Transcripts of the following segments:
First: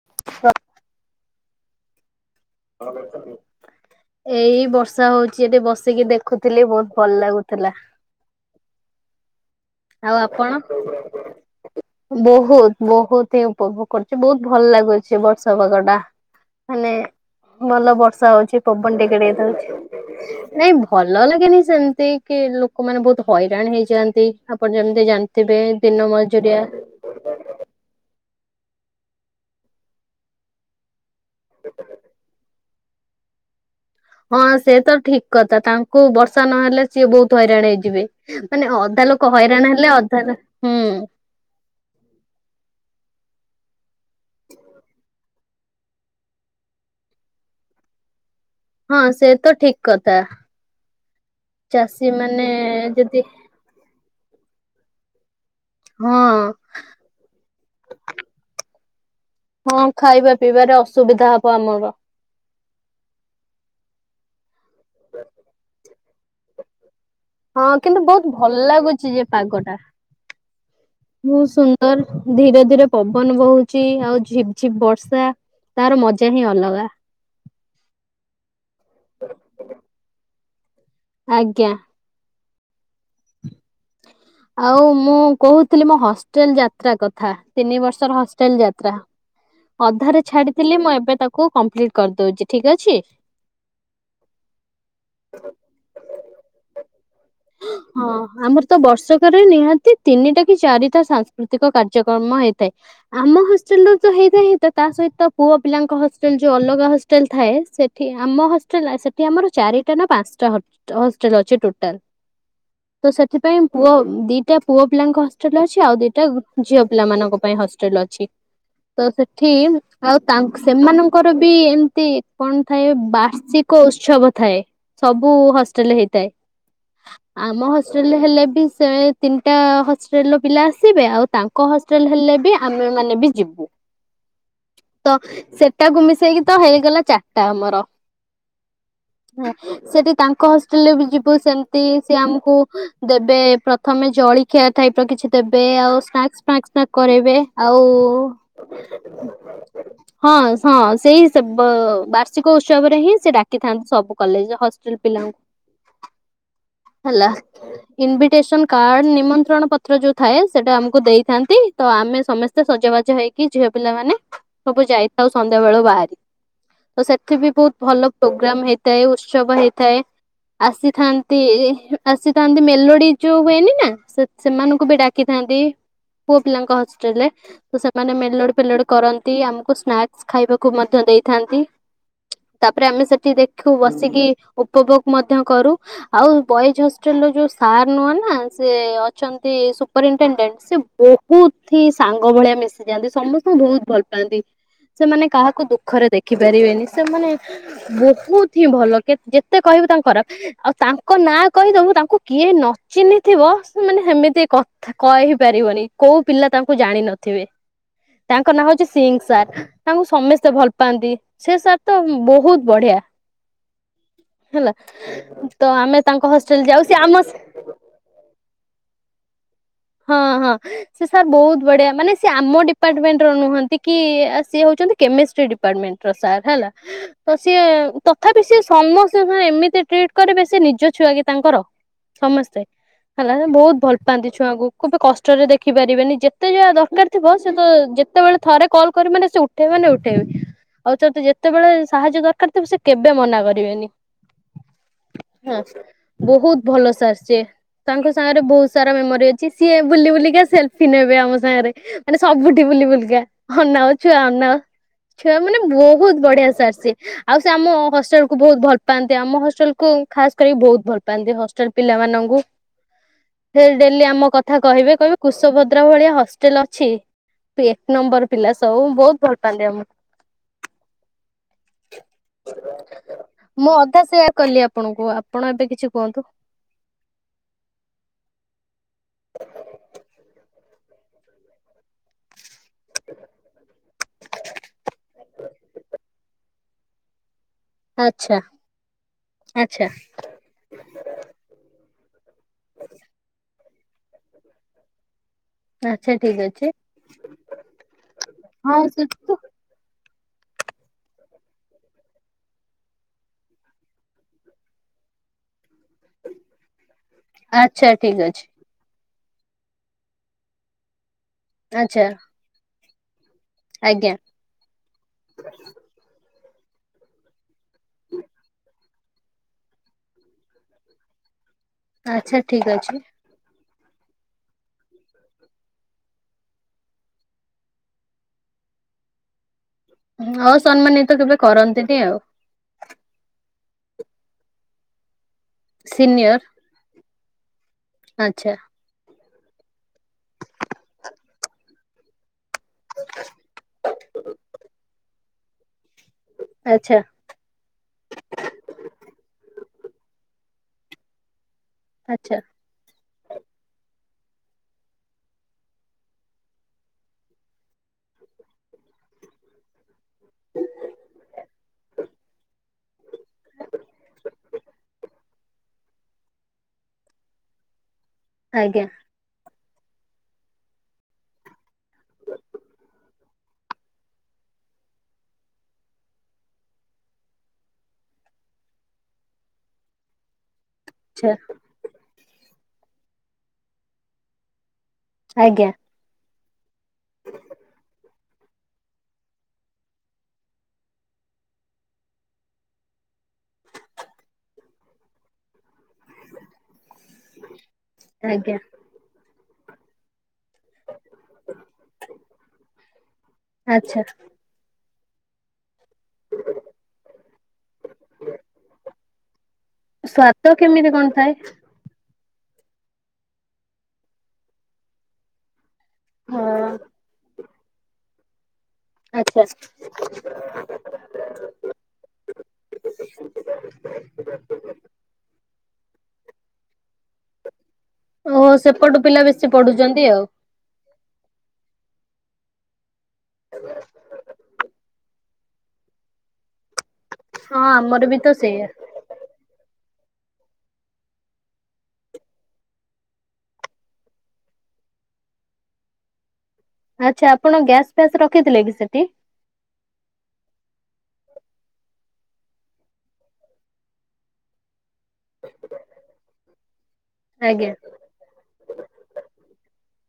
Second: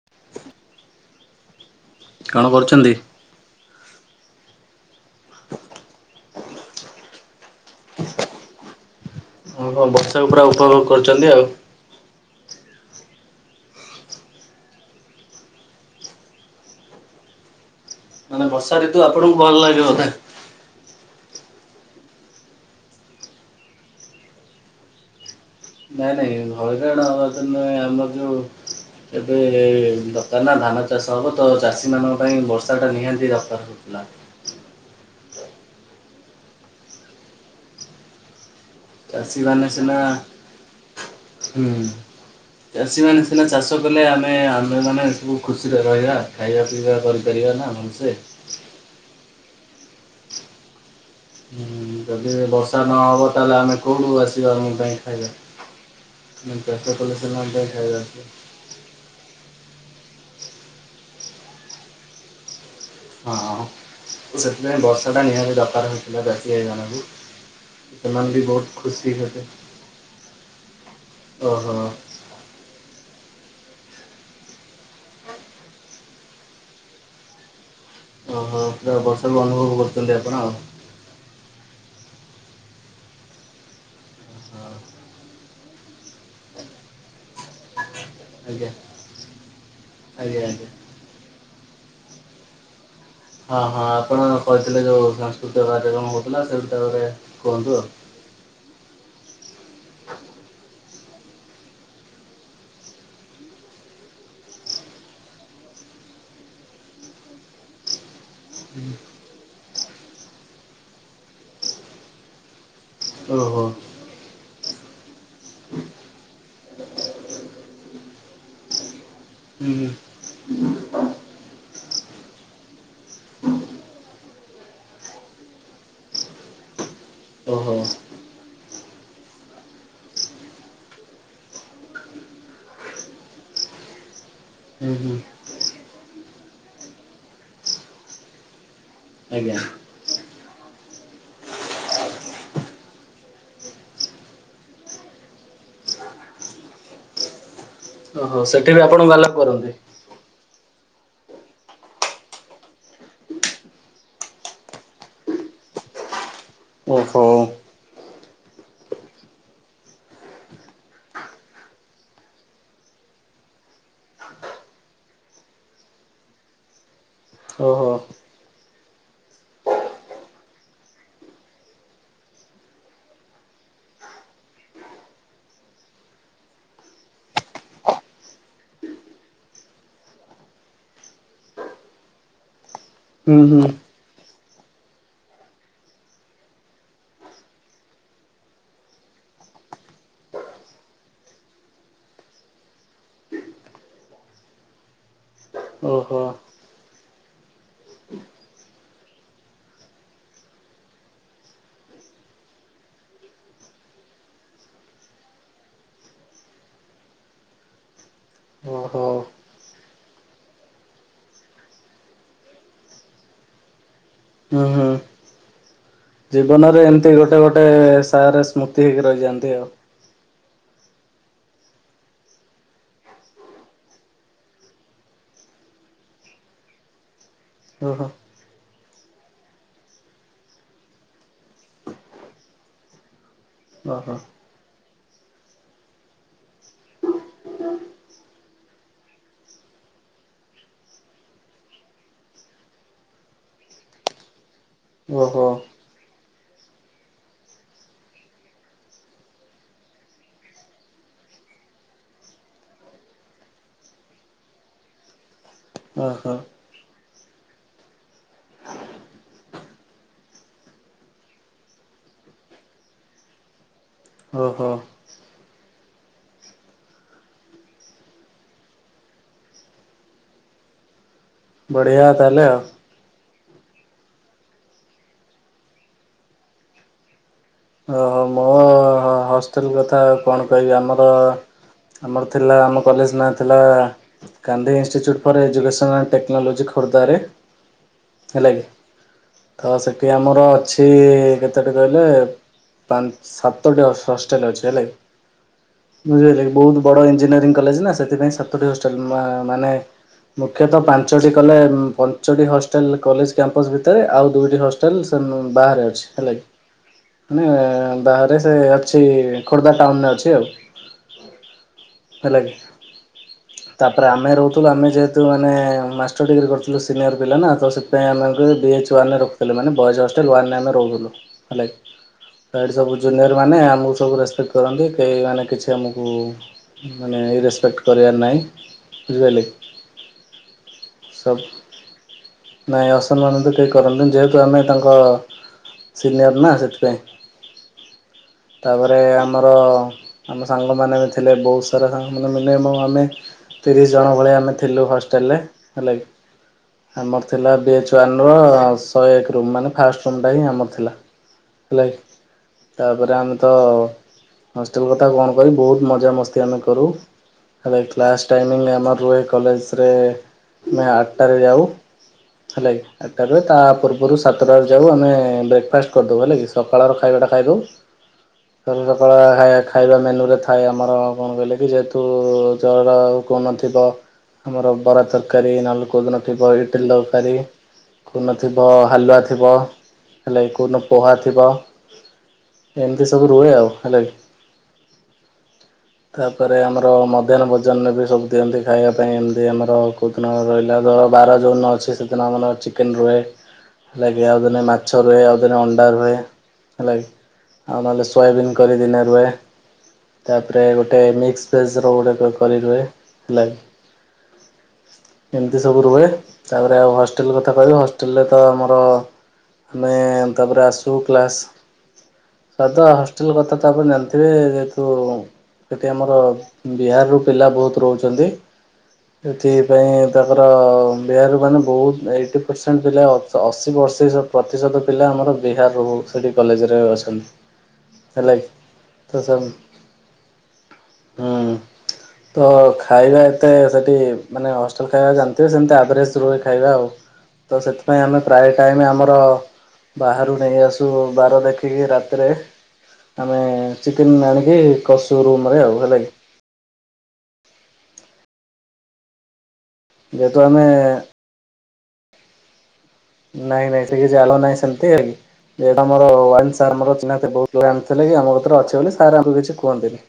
[inaudible] କଣ କରୁଛନ୍ତି? [unintelligible] ଏଇ ବର୍ଷା ହଉଚି ଏଠି ବସିକି ଦେଖୁଥିଲି ବହୁତ ଭଲ ଲାଗୁଥିଲା। ହଁ ଆଉ ବର୍ଷାକୁ ପୁରା ଆପଣ? ଉପଭୋଗ କରୁଛନ୍ତି ଆଉ। ବହୁତ ବହୁତ ହିଁ ଉପଭୋଗ କରୁଛି ବହୁତ ଭଲ ଲାଗୁଛି ବର୍ଷ ପାଗ ଟା। ହେଲେ ଭଲ ବର୍ଷା ମାନେ ହଉଛି ପବନ ଋତୁ ଟିକେ ଆପଣଙ୍କୁ ଟିକେ ଭଲ ଲାଗେ ବୋଧେ? ଦଉଛି। ନାଇଁ ଭଲ ଲାଗେନି ସେମିତି କି ଲୋକମାନେ ବହୁତ ହଇରାଣ ହେଇଯାଆନ୍ତି। ଆପଣ ଯେମିତି ଜାଣି ନାଇଁ ନାଇଁ ଘରେ ଣ ଆମ ଯୋଉ ଏବେ ଦୋକାନ ଧାନ [unintelligible] ଚାଷବ ତ ଚାଷୀମାନଙ୍କ ପାଇଁ ବର୍ଷାଟା ନିହାତି ଦରକାର ହେଉଥିଲା। ହଁ ସେ ତ ଠିକ କଥା ତାଙ୍କୁ ବର୍ଷା ନହେଲେ ସିଏ ବହୁତ ହଇରାଣ ହେଇଯିବେ ମାନେ ତା ଲୋକ ଚାଷୀମାନେ ହଇରାଣ ହେଲେ ସିନା ଅଧା ହୁଁ। ହୁଁ ଚାଷୀମାନେ ସିନା ଚାଷ କଲେ ଆମେ ଆମେମାନେ ସବୁ ଖୁସିରେ ରହିବା। ଖାଇବା ପିଇବା କରିପାରିବା ନା ଭଲ ସେ ହଁ ସେ ତ ଠିକ କଥା। ହୁଁ ଚାଷୀ ଯଦି ମାନେ ବର୍ଷା ଯଦି ନହବ ତାହେଲେ ଆମେ କେଉଁଠୁ ଆସିବା ଆମ ପାଇଁ ହଁ ଖାଇବାସ କଲେ ସ ଆମ ପାଇଁ ଖାଇବା ଆସିବା। ହଁ ଖାଇବା ପିଇବାରେ ଅସୁବିଧା ହବ ଆମର ହଁ ସେଥିପାଇଁ ବର୍ଷା ଟା ନିହାତି ଦରକାର ହେଇଥିଲା ବେଶୀ ହେଇଗାଲା। [unintelligible] ହଁ କିନ୍ତୁ ବହୁତ ଭଲ ଲାଗୁଛି ଯେ ପାଗ ଟା ବହୁତ ଓହୋ ସୁନ୍ଦର ଧୀରେ ଧୀରେ ପବନ ବହୁଛି ଆଉ ଝିପ ଝିପ ବର୍ଷା ତାର ମଜା ହିଁ ଅଲଗା। ଓ ପୁରା ବର୍ଷା ବି ଅନୁଭବ କରୁଛନ୍ତି ଆପଣ ଆଉ। ଆଜ୍ଞା। ଆଉ ମୁଁ କହୁଥିଲି ମୋ ହଷ୍ଟେଲ ଯାତ୍ରା କଥା ତିନି ବର୍ଷର ହଷ୍ଟେଲ ଆଜ୍ଞା ଯାତ୍ରା। ଅଧାରେ ଆଜ୍ଞା ଆଜ୍ଞା। ଛାଡିଥିଲି ମୁଁ ଏବେ ତାକୁ ୟାକୁ କମ୍ପ୍ଲିଟ କରିଦଉଛି ଠିକ ଅଛି। ହଁ ହଁ ଆପଣ କହିଥିଲେ ଯେଉଁ ସାଂସ୍କୃତିକ କାର୍ଯ୍ୟକ୍ରମ ହେଉଥିଲା ସେ ଭଷାବରେ କୁହନ୍ତୁ ଆଉ। ହଁ ଆମର ତ ବର୍ଷକରେ ନିହାତି ତିନିଟା କି ଚାରିଟା ସାଂସ୍କୃତିକ କାର୍ଯ୍ୟକ୍ରମ ହେଇଥାଏ ଆମ ହଷ୍ଟେଲ ର ତ ହେଇଥାଏ ତ ତା ସହିତ ପୁଅ ପିଲାଙ୍କ ହଷ୍ଟେଲ ଯୋଉ ଅଲଗା ହଷ୍ଟେଲ ଥାଏ ଆମ ହଷ୍ଟେଲ ସେଠି ଆମର ଚାରିଟା ନା ପାଞ୍ଚଟା ହଷ୍ଟେଲ ଅଛି ଟୋଟାଲ। ତ ସେଥିପାଇଁ ଓହୋ ପୁଅ ଦିଟା ପୁଅ ପିଲାଙ୍କ ହଷ୍ଟେଲ ଅଛି ଆଉ ଦିଟା ଝିଅ ପିଲା ମାନଙ୍କ ପାଇଁ ହଷ୍ଟେଲ ଅଛି। ତ ସେଠି ହୁଁ ହୁଁ ଆଉ ସେମାନଙ୍କର ବି ଏମତି କଣ ଥାଏ ବାର୍ଚ [unintelligible] ଉତ୍ସବ ଥାଏ ସବୁ ହଷ୍ଟେଲ ହେଇଥାଏ ଆମ। ଓହୋ ହଷ୍ଟେଲ ହେଲେ ବି ସେ ତିନିଟା ହଷ୍ଟେଲ୍ର ପିଲା ଆସିବେ ଆଉ ତାଙ୍କ ହଷ୍ଟେଲ ହେଲେ ବି ଆମେ ମାନେ ବି ଯିବୁ। ହୁଁ ତ ହୁଁ ସେଟାକୁ ମିଶେଇକି ତ ହେଇଗଲା ଚାରିଟା ଆମର। ହଁ ଆଜ୍ଞା। ସେଠି ତାଙ୍କ ହଷ୍ଟେଲରେ ବି ଯିବୁ ସେମତି ସି ଆମକୁ ଦେବେ ପ୍ରଥମେ ଜଳଖିଆ ଥାଇ ପ କିଛି ଦେବେ ଆଉ ସ୍ନାକ୍ନାକ୍ କରାଇବେ ଆଉ। ଓହୋ ସେଠି ବି ଆପଣଙ୍କ ବାଲାପ କରନ୍ତି। [unintelligible] ହଁ ହଁ ସେଇ ସେ ବାର୍ଷିକ ଉତ୍ସବରେ ହିଁ ସେ ଡାକିଥାନ୍ତି ସବୁ କଲେଜ ପିଲାଙ୍କୁ ଓହୋ ହେଲା। ଇନଭିଟେସନ କାର୍ଡ ନିମନ୍ତ୍ରଣ ପତ୍ର ଯୋଉ ଥାଏ ସେଟା ଆମକୁ ଦେଇଥାନ୍ତି। ତ ଆମେ ସମସ୍ତେ ସଜାବାଜ ହେଇକି ଝିଅ ପିଲାମାନୋନେ ସବୁ ଯାଇଥାଉ ସନ୍ଧ୍ୟା ବେଳୁ ବାହାରି। ତ ସେଠି ବି ବହୁତ ଓହୋ ଭଲ ପ୍ରୋଗ୍ରାମ ହେଇଥାଏ ଉତ୍ସବ ହେଇଥାଏ। ଆସିଥାନ୍ତି ଆସି ନ୍ତି ମେଲୋଡି ଯୋଉ ହୁଏନି ନା ସେ ସେମାନଙ୍କୁ ବି ଡାକିଥାନ୍ତି। ପୁଅ ପିଲାଙ୍କ ହଷ୍ଟେଲ ରେ ତ ସେମାନେ ମେଲଡି ପେଲଡି କରନ୍ତି ଆମକୁ ସ୍ନାକ୍ସ ଖାଇବାକୁ ମଧ୍ୟ ଦେଇଥାନ୍ତି। ତାପରେ ଆମେ ସେଠି ହୁଁ ହୁଁ ଦେଖୁ ବସିକି ଉପଭୋଗ ମଧ୍ୟ କରୁ ଆଉ ବୟଝ ଯୋଉ ସାର୍ ନୁହଁ ନା ସେ ଅଛନ୍ତି ସୁପରିଟେଣ୍ଡେଣ୍ଟ ସେ ବହୁ ବହୁଥି ସାଙ୍ଗ ଭଳିଆ ମିଶିଯାଆନ୍ତି ସମସ୍ତଙ୍କୁ ବହୁତ ଭଲ ପାଆନ୍ତି ସେମାନେ କାହାକୁ ଦୁଃଖରେ ଓହୋ ଦେଖି ପାରିବେନି ସେମାନେ ବହୁତ ହିଁ ଭଲ ଯେତେ କହିବୁ ତାଙ୍କ ଖରାପ ଆଉ ତାଙ୍କ ନାଁ କହିଦବୁ ତାଙ୍କୁ କିଏ ନଚିହ୍ନିଥିବ ସେ ମାନେ ହେମିତି କହି ପାରିବନି କୋଉ ପିଲା ତାଙ୍କୁ ଜାଣିନଥିବେ ତାଙ୍କ ନାଁ ହଉଛି ଓହୋ। ସିଂ ସାର୍। ତାଙ୍କୁ ସମସ୍ତେ ଭଲ ପାଆନ୍ତି ସେ ସାର୍ ତ ବହୁତ ବଢିଆ। ହୁଁ ହେଲା ହୁଁ ତ ଆମେ ତାଙ୍କ ହଷ୍ଟେଲ ଯାଉ। ସେ ଗୋଟେ ଗୋଟେ ସାରରେ ସ୍ମୃତି ହେଇକି ରହିଯାଆନ୍ତି ଆଉ। ହଁ ହଁ। ସେ ସାର୍ ବହୁତ ବଢିଆ ମାନେ ସିଏ ଆମ ଡିପାର୍ଟମେଣ୍ଟ ର ନୁହନ୍ତି କି ସିଏ ହଉଛନ୍ତି କେମିଷ୍ଟ୍ରି ଡିପାର୍ଟମେଣ୍ଟ। ର ସାର ହେଲା ତ ସିଏ ଓହୋ ତଥା ପି ସେ ସମସ୍ତଙ୍କ ସାଙ୍ଗରେ ଏମିତି ଟ୍ରିଟ କରିବେ ସେ ନିଜ ଛୁଆ କି ତାଙ୍କର। ସମସ୍ତେ ହେଲା ବହୁତ ଭଲ ଓହୋ ପାଆନ୍ତି ଛୁଆଙ୍କୁ। କୁ କେବେ କଷ୍ଟରେ ଦେଖି ପାରିବେନି ଯେତେ ଯାହା ଦରକାର ଥିବ ସେ ତ ଯେତେବେଳେ ଥରେ କଲ୍ କରି ମାନେ ଉ ଉଠେଇବେ ମାନେ ଉଠେଇବେ। ଆଉ ତ ତୁ ଯେତେବେଳେ ସାହାଯ୍ୟ ଦରକାର ଥିବ ସେ କେବେ ମନା କରିବେନି। ଓହୋ ହ ବହୁତ ଭଲ ସାର୍ ସିଏ ତାଙ୍କ ସାଙ୍ଗରେ ବହୁତ ସାରା ମେମୋରି ଅଛି ସିଏ ବୁଲି ବୁଲିକା ସେଲଫି ନେବେ ଆମ ସାଙ୍ଗରେ। ଏ ମାନେ ସବୁଠି ବୁଲି ବୁଲିକି ଅନାଅ ଛୁଆ ଅନାଅ ଛୁଆ ମାନେ ବହୁତ ଓହୋ ବଢିଆ ସାର ସେ ଆଉ ସେ ଆମ ହଷ୍ଟେଲ କୁ ବହୁତ ଭଲ ପାଆନ୍ତି ଆମ ହଷ୍ଟେଲ କୁ ଖାସ କରିକି ବହୁତ ଭଲ ପାଆନ୍ତି ହଷ୍ଟେଲ ପିଲାମାନଙ୍କୁ। ସେ ଡେଲି ଆମ କଥା ଓହୋ କହିବେ କହିବେ କୁଶଭଦ୍ରା ଭଳିଆ ହଷ୍ଟେଲ ଅଛି। ଏକ ନମ୍ବର ପିଲା ସବ ବହୁତ ଭଲ ପାଆନ୍ତି ଆମ ବଢିଆ ତାହେଲେ ଆଉ। ମୁଁ ଅଧା ସେୟାର କଲି ଆପଣଙ୍କୁ ଆପଣ ଏବେ କିଛି କୁହନ୍ତୁ। ଓହୋ ମୋ ହ ହଷ୍ଟେଲ କଥା କଣ କହିବି ଆମର ଆମର ଥିଲା ଆମ କଲେଜ ନାଁ ଥିଲା Gandhi institute for education and technology Khordha ରେ। ଆଚ୍ଛା ହେଲା କିି ତ ଆଚ୍ଛା ସେଠି ଆମର ଅଛି ଟି କେତଟି କହିଲେ ପାଞ୍ଚ ସାତଟି ହଷ୍ଟେଲ ଅଛି ହେଲା କି। ଆଚ୍ଛା ଠିକ ବୁଝିପାରିଲେ ଅଛି। ବହୁତ ବଡ ଇଞ୍ଜିନିୟରି କଲେଜ ନା ସେଥିପାଇଁ ସାତଟି ହଁ ସେ ହଷ୍ଟେଲ ମା ମାନେ ମୁଖ୍ୟତଃ ପାଞ୍ଚଟି କଲେ ପଞ୍ଚଟି ହଷ୍ଟେଲ କଲେଜ କ୍ୟାମ୍ପସ ଭିତରେ ଆଉ ଦୁଇଟି ହଷ୍ଟେ ହଷ୍ଟେଲ ସେ ବାହାରେ ଅଛି ହେଲା କି। ମାନେ ଆଚ୍ଛା ଠିକ ବାହାରେ ଅଛି। ସେ ଅଛି ଖୋର୍ଦ୍ଧା ଟାଉନରେ ଅଛି ଆଉ। ଆଛା। ହେଲାକି ତାପରେ ଆମେ ରହୁଥିଲୁ ଆମେ ଯେହେତୁ ତୁ ମାନେ ମାଷ୍ଟର ଡିଗ୍ରୀ କରିଥିଲୁ ସିନିୟର ପିଲା ନା ତ ସେଥିପାଇଁ ଆମେ ବି ଏଚ୍ ୱାନେ ରେ ର- - କହିଲେ ମାନେ ବଏଜ ହଷ୍ଟେଲ ୱାନ୍ ରେ ଆମେ ରହୁଥିଲୁ ହେଲାକି। ଆଚ୍ଛା ଠିକ ତାପରେ ଅଛି। ସବୁ ଜୁନିୟର ମାନେ ଆମକୁ ସବୁ ରେସପେକ୍ଟ କରନ୍ତି କେହି ମାନେ କିଛି ଆମକୁ। ମାନେ ଇ ରେସ୍ପେକ୍ଟ କରିବାର ନାହିଁ ବୁଝିପାରିଲେ। ହଉ ସମ୍ମାନିତ ସବ୍ କେବେ କରନ୍ତିନି ଆଉ। ନାଇଁ ଅସମ୍ମାନ ତ କେହି କରନ୍ତିନି ଯେହେତୁ ଆମେ ତାଙ୍କ ସିନିୟର୍ ନା ସେଇଥିପାଇଁ। ଆଛା। ତାପରେ ଆମର ଆମ ସାଙ୍ଗମାନେ ବି ଥିଲେ ବହୁତ ସାରା ସାଙ୍ଗ ମାନେ ମାନେ ମ ଆମେ ତିରିଶ ଜଣ ଭଳିଆ ଆମେ ଥିଲୁ ହଷ୍ଟେଲରେ ହେଲା କିି। ଆଚ୍ଛା ଆମର ଥିଲା ବି ଏଚ୍ ୱାନର ଶହେ ଏକ ରୁମ୍ ମାନେ ଫାଷ୍ଟ ରୁମ ଟା ହିଁ ଆମର ଥିଲା ହେଲା କି। ଆଚ୍ଛା। ତାପରେ ଆମେ ତ ହଷ୍ଟେଲ କଥା କଣ କରି ବହୁତ ମଜାମସ୍ତି ଆମେ କରୁ। ହେଲା କି କ୍ଲାସ୍ ଟାଇମିଙ୍ଗ ଆମର ରୁହେ କଲେଜରେ ଆମେ ଆଠଟାରେ ଯାଉ। ହେଲା କି? ଆଠଟାରେ ତା ପୂର୍ବରୁ ସାତଟାରେ ଯାଉ ଆମେ ବ୍ରେକ ଫାଷ୍ଟ କରିଦଉ ହେଲା କି ସକାଳର ଖାଇବାଟା ଖାଇଦଉ। [inaudible] ସରୁ ସକାଳ ଖାଇବା ମେନୁ ରେ ଥାଏ ଆମର। କଣ କହିଲେ କି ଯେହେତୁ ଯାର ଆଉ କଣଥିବ। ଆମର ବରା ତରକାରୀ ନହେଲେ କୋଉ ଦିନ ଇଟିଲ ତରକାରୀ। କୋଦିନ ଥିବ ହାଲୁଆ ଥିବ। ହେଲା କି କଉଦିନ ପୋହା ଆଚ୍ଛା ଥିବ ଏମିତି ସବୁ ରୁହେ ଆଉ ହେଲା କି। ଆଜ୍ଞା। ତାପରେ ଆମର ମଧ୍ୟ୍ୟନ ଭୋଜନରେ ବି ସବୁ। ଦିଅନ୍ତି ଖାଇବା ପାଇଁ ଏମିତି ଆମର କୋଉଦିନ ରହିଲା ଧର ବାର ଯେଉଁନ ଅଛି ସେଦିନ ଆମର ଚିକେନ ରୁହେ। ହେଲାକି ଆଉ ଦିନେ ମାଛ ରୁହେ ଆଉ ଦିନେ ଅଣ୍ଡା ରୁହେ ହେଲାକି। ଆଉ ନହେଲେ ସୋୟାବିନ୍ ଆଜ୍ଞା କରିଦିନେ ରୁହେ ତାପରେ ଗୋଟେ ମି ସ୍ପେସ ର ଗୋଟେ କରି ରୁହେ ଆଚ୍ଛା ହେଲାକି ଏମିତି ସବୁ ରୁହେ। ତା ପରେ ଆଉ ହଷ୍ଟେଲ କଥା କହିବି ହଷ୍ଟେଲରେ ତ ଆମର। ଆମେ ସ୍ଵାଦ ତାପରେ କେମିତି ଆଶୁ କଣ ଥାଏ? କ୍ଲାସ। ଆଉତ ହଷ୍ଟେଲ କଥା ତ ଆପଣ ଜାଣିଥିବେ ଯେହେତୁ ସେଠି ଆମର ହଁ ବିହାରରୁ ପିଲା ବହୁତ ରହୁଛନ୍ତି। ଆଚ୍ଛା ସେଥିପାଇଁ ତାଙ୍କର ବିହାରାରୁ ମାନେ ବହୁତ ଏଇଟି ପରସେଣ୍ଟ ପିଲା ଅଶୀ ବର୍ଷି ପ୍ରତିଶତ ପିଲା ଆମର ବିହାରରୁ ସେଇଠି କଲେଜରେ ଅଛନ୍ତି। ହେଲାକି ଓହୋ ସେପଟୁ ତ ପିଲା ସବ୍ ବେଶୀ ପଢୁ ବୁଝୁଛନ୍ତି ଆଉ। ହୁଁ ତ ଖାଇବା ଏତେ ସେଠି ମାନେ ହଷ୍ଟେଲ ଖାଇବା ଜାଣି ସେମିତି ଆ୍ଭରେଜ ରୁହେ ଖାଇବା ଆଉ ହଁ ତ ସେଥିପାଇଁ ଆମର ବି ଆମେ ତ ପ୍ରାୟ ସେଇଆ ଟାଇମ ଆମର। ବାହାରୁ ନେଇ ଆସୁ ବାର ଦେଖିକି ରାତିରେ। ଆମେ ଚିକେନ ଆଣିକି କସୁ ରୁମରେ ଆଉ ହେଲା କି। ଆଚ୍ଛା ଆପଣ ଗ୍ୟାସ୍ ଫ୍ୟାସ୍ ରଖିଥିଲେ କି ସେଠି। ଯେହେତୁ ଆମେ। ନାଇଁ ନାଇଁ ସେଠି ଜାଗା ନାହିଁ ସେମତି ଆମର ୱାନ୍ସ ଆମର ଚିହ୍ନତ ବହୁତ ଆଜ୍ଞା ଆମ ସେଥିଲାଗୀ ଆମ କତିରେ ଅଛି ବୋଲି ସାର୍ ଆମକୁ କିଛି କୁହନ୍ତିନି।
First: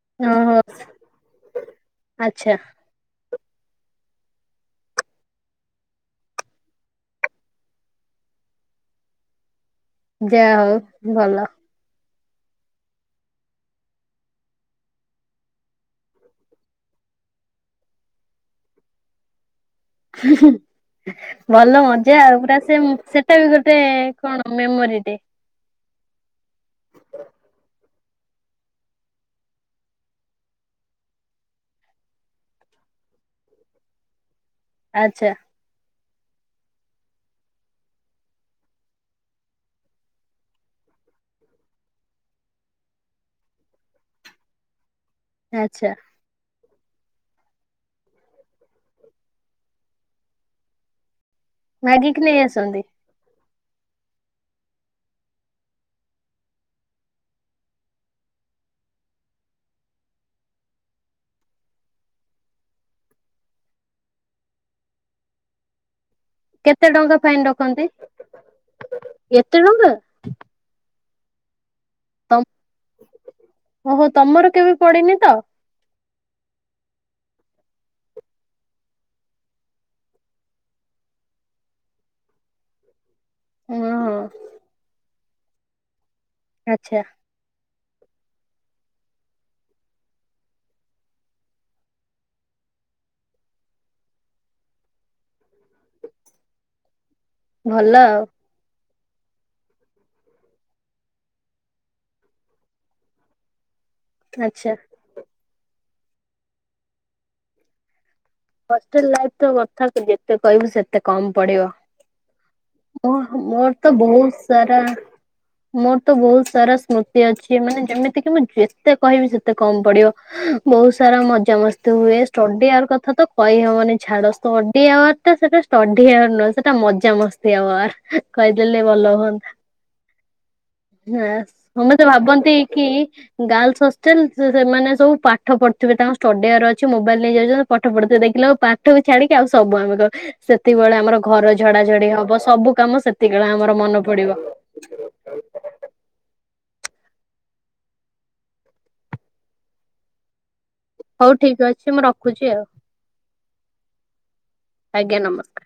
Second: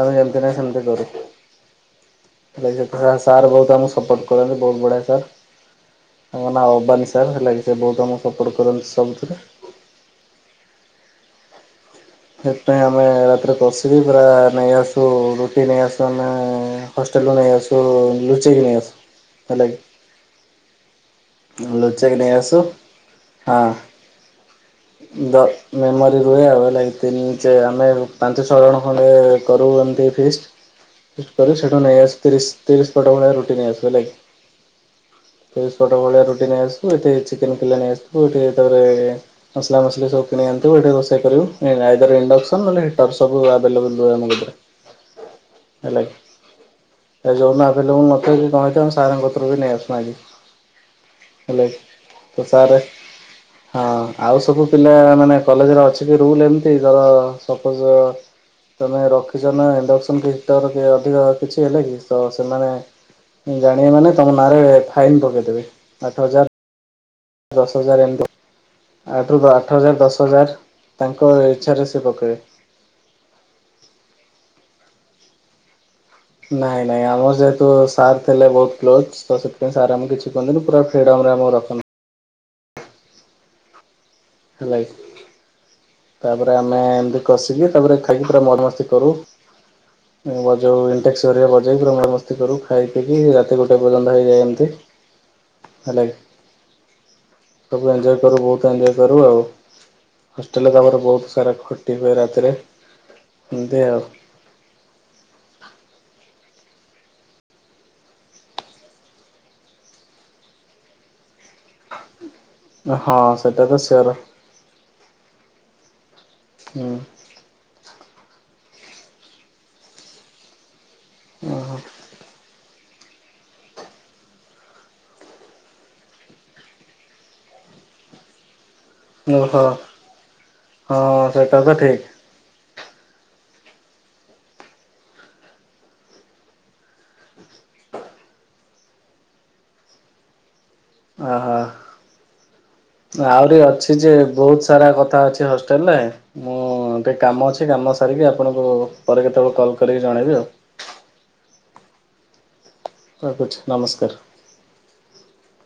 ଆମେ ଯେମତି ନାହିଁ ଓହୋ ସେମତି କରୁଚୁ। ଆଚ୍ଛା ସେଥିପାଇଁ ସାର୍ ବହୁତ ଆମକୁ ସପୋର୍ଟ କରନ୍ତି ବହୁତ ବଢ଼ିଆ ସାର୍ ତାଙ୍କ ନା ଆଉ। ବନି ସାର୍ ହେଲା କି ସେ ବହୁତ ଆମକୁ ସପୋର୍ଟ କରନ୍ତି ସବୁଥିରେ। ଯାହା ହଉ ଭଲ। ସେଥିପାଇଁ ଆମେ ରାତିରେ କଷିକି ପୁରା ନେଇ ଆସୁ ରୁଟି ନେଇ ଆସୁ ଆମେ ହଷ୍ଟେଲରୁ ନେଇ ଆସୁ ଲୁଚେଇକି ନେଇ ଆସୁ ହେଲାକି ହୁଁ-ହୁଁ। ଭଲ ଲୁଚେଇକି ମଜା ନେଇ ଆଉ ପୁରା ଆସୁ ସେ ସେଟା ବି ହଁ ଗୋଟେ କଣ ମେମୋରିଟେ। ଦ ମେମୋରି ରୁହେ ଆଉ ହେଲାକି ତିନି ଚା ଆମେ ପାଞ୍ଚ ଛଅ ଜଣ ଖଣ୍ଡେ କରୁ ଏମିତି ଫିଷ୍ଟି। ତଥାପି ସେଠୁ ନେଇ ଆସୁ ତିରିଶ ତିରିଶ ପଟ ଭଳିଆ ରୁଟି ନେଇ ଆସୁ ହେଲାକି। ଆଚ୍ଛା। ତିରିଶ ପଟ ଭଳିଆ ରୁଟି ନେଇ ଆସିବୁ ଏଠି ଚିକେନ କିଲେ ନେଇ ଆସିବୁ ଏଠୁ ତାପରେ ମସଲା ମସଲି ସବୁକିଣି ଅଣିଥିବୁ ଏଇଠି ରୋଷେଇ କରିବୁ ଆଇଦର ଇଣ୍ଡେକ୍ସସନ ନହେଲେ ହିଟର ସବୁ ଅଭେଲେବୁଲ ରୁହେ ଆମ କତିରେ। [inaudible] ହେଲା କିି ଏ ଯୋଉଦିନ ଆଭେଲେବୁଲ୍ ନଥିବ କି କଣ ହେଇଥିବ ସାରଙ୍କ କାଟିରୁ ନେଇ ଆସୁ ମାଗିକି। ହେଲେକି ମାଗିକି ନେଇ ତ ସାରରେ ଆସନ୍ତି। ହଁ ଆଉ ସବୁ ପିଲା ମାନେ କଲେଜରେ ଅଛି କି ରୁଲ ଏମିତି ଯାହାହଉ ସପୋଜ। ତମେ ରଖିଛ ନା ଇଣ୍ଡକ୍ସନ କି ହିଟର କି ଅଧିକ କିଛି ହେଲେ କି ତ ସେମାନେ ଜାଣିବେ ମାନେ ତମ ନାଁ ରେ ଫାଇନ ପକେଇଦେବେ ଆଠ ହଜାର କେତେ ଟଙ୍କା ଫାଇନ ରଖନ୍ତି? ଦଶହଜାର ଏମିତି ଆଠ ଏତେ ଟଙ୍କା ହଜାର ଦଶ ତାବାଦେ ତାଙ୍କ ଇଚ୍ଛାରେ ସେ ତମ ପକେଇବେ। ଓହୋ ତମର କେବେ ପଡିନି ତ। ନାଇଁ ନାଇଁ ଆମର ଯେହେତୁ ସାର୍ ଥିଲେ ବହୁତ କ୍ଲୋଜ୍ ତ ସେଥିପାଇଁ ସାର୍ ଆମେ କିଛି କୁହନ୍ତିନି ପୁରା ଫ୍ରିଡମ ରେ ଆମକୁ ରଖନ୍ତି। ହୁଁ ହୁଁ। ହେଲାକି ତାପରେ ଆମେ ଆଚ୍ଛା ଏମିତି କଷିକି ତାପରେ ଖାଇକି ପୁରା ମଢା ମସ୍ତି କରୁ। [inaudible] ବଜାଉ ଇଣ୍ଟେକ୍ସ ହରିକା ବଜେଇକି ପୁରା ମେଳାମସ୍ତି କରୁ ଖାଇ ପିକି ରାତି ଗୋଟେ ପର୍ଯ୍ୟନ୍ତ ହେଇଯାଏ ଏମିତି। [inaudible] ହେଲାକି ସବୁ ଭଲ ଏଞ୍ଜୋଜଏ ଆଉ କରୁ, ବହୁତ ଏଜଏ କରୁ ଆଉ, ହଷ୍ଟେଲ ତମର ବହୁତ ସାରା ଖଟି ହୁଏ ରାତିରେ। ଏମିତି ଆଉ। ଆଚ୍ଛା। ହଷ୍ଟେଲ ଲାଇଫ୍ ତ କଥା ଯେତେ କହିବୁ ସେତେ କମ୍ ପଢିବ। ମୁଁ ହଁ ସେଟା ମୋର ତ ସିଓର ବହୁତ ସାରା ମୋର ତ ବହୁତ ସାରା ହୁଁ ସ୍ମୃତି ଅଛି। ସେ ମାନେ ଯେମିତି କି ମୁଁ ଯେତେ କହିବି ସେତେ କମ୍ ପଡିବ ବହୁତ ସାରା ମଜା ମସ୍ତି ହୁଏ। ଷ୍ଟଡି ଔର କଥା ତ କହିହବନି ଛାଡ ଷ୍ଟଡି ଆୱାର ଟା ସେଟା ଷ୍ଟଡି ଆୱାର ନୁହେଁ ସେଟା ମଜାମସ୍ତି ଆୱାର। କହିଦେଲେ ଭଲ ହୁଅନ୍ତା ଓହୋ ହଁ ବାସ ସେଇଟା ତ ଠିକ। ସମସ୍ତେ ଭାବନ୍ତି। କି? ଗାର୍ଲସ ହଷ୍ଟେଲ ସେ ସେମାନେ ସବୁ ପାଠ ପଢୁଥିବେ ତାଙ୍କ ଷ୍ଟଡି ଆୱାର ଅଛି ମୋବାଇଲ ନେଇ ଯାଉଛନ୍ତି ପାଠ ପଢ଼ୁଥିବେ, ଦେ ଇଲେ ପାଠ କୁ ଛାଡିକି ଆଉ ସବୁ ଆମେକ ସେତିକିବେଳେ ଆମର ଘର ଝଡା ଓହୋ ଝଡି ହବ ସବୁ କାମ ସେତିକିବେଳେ ଆହୁରି ଆମର ଅଛି ମନେ ଯେ ପଡିବ। ବହୁତ ସାରା କଥା ଅଛି ହଷ୍ଟେଲ୍ ରେ। ମୁଁ ଟିକେ କାମ ଅଛି କାମ ସାରିକି ଆପଣଙ୍କୁ ପରେ କେତେବେଳେ କଲ୍ କରିକି ଜଣେଇବି ଆଉ। ହଉ ଠିକ ଅଛି ମୁଁ ରଖୁଚି ଆଉ। ହ କୁଞ୍ଚ୍ ନମସ୍କାର। ଆଜ୍ଞା ନମସ୍କାର।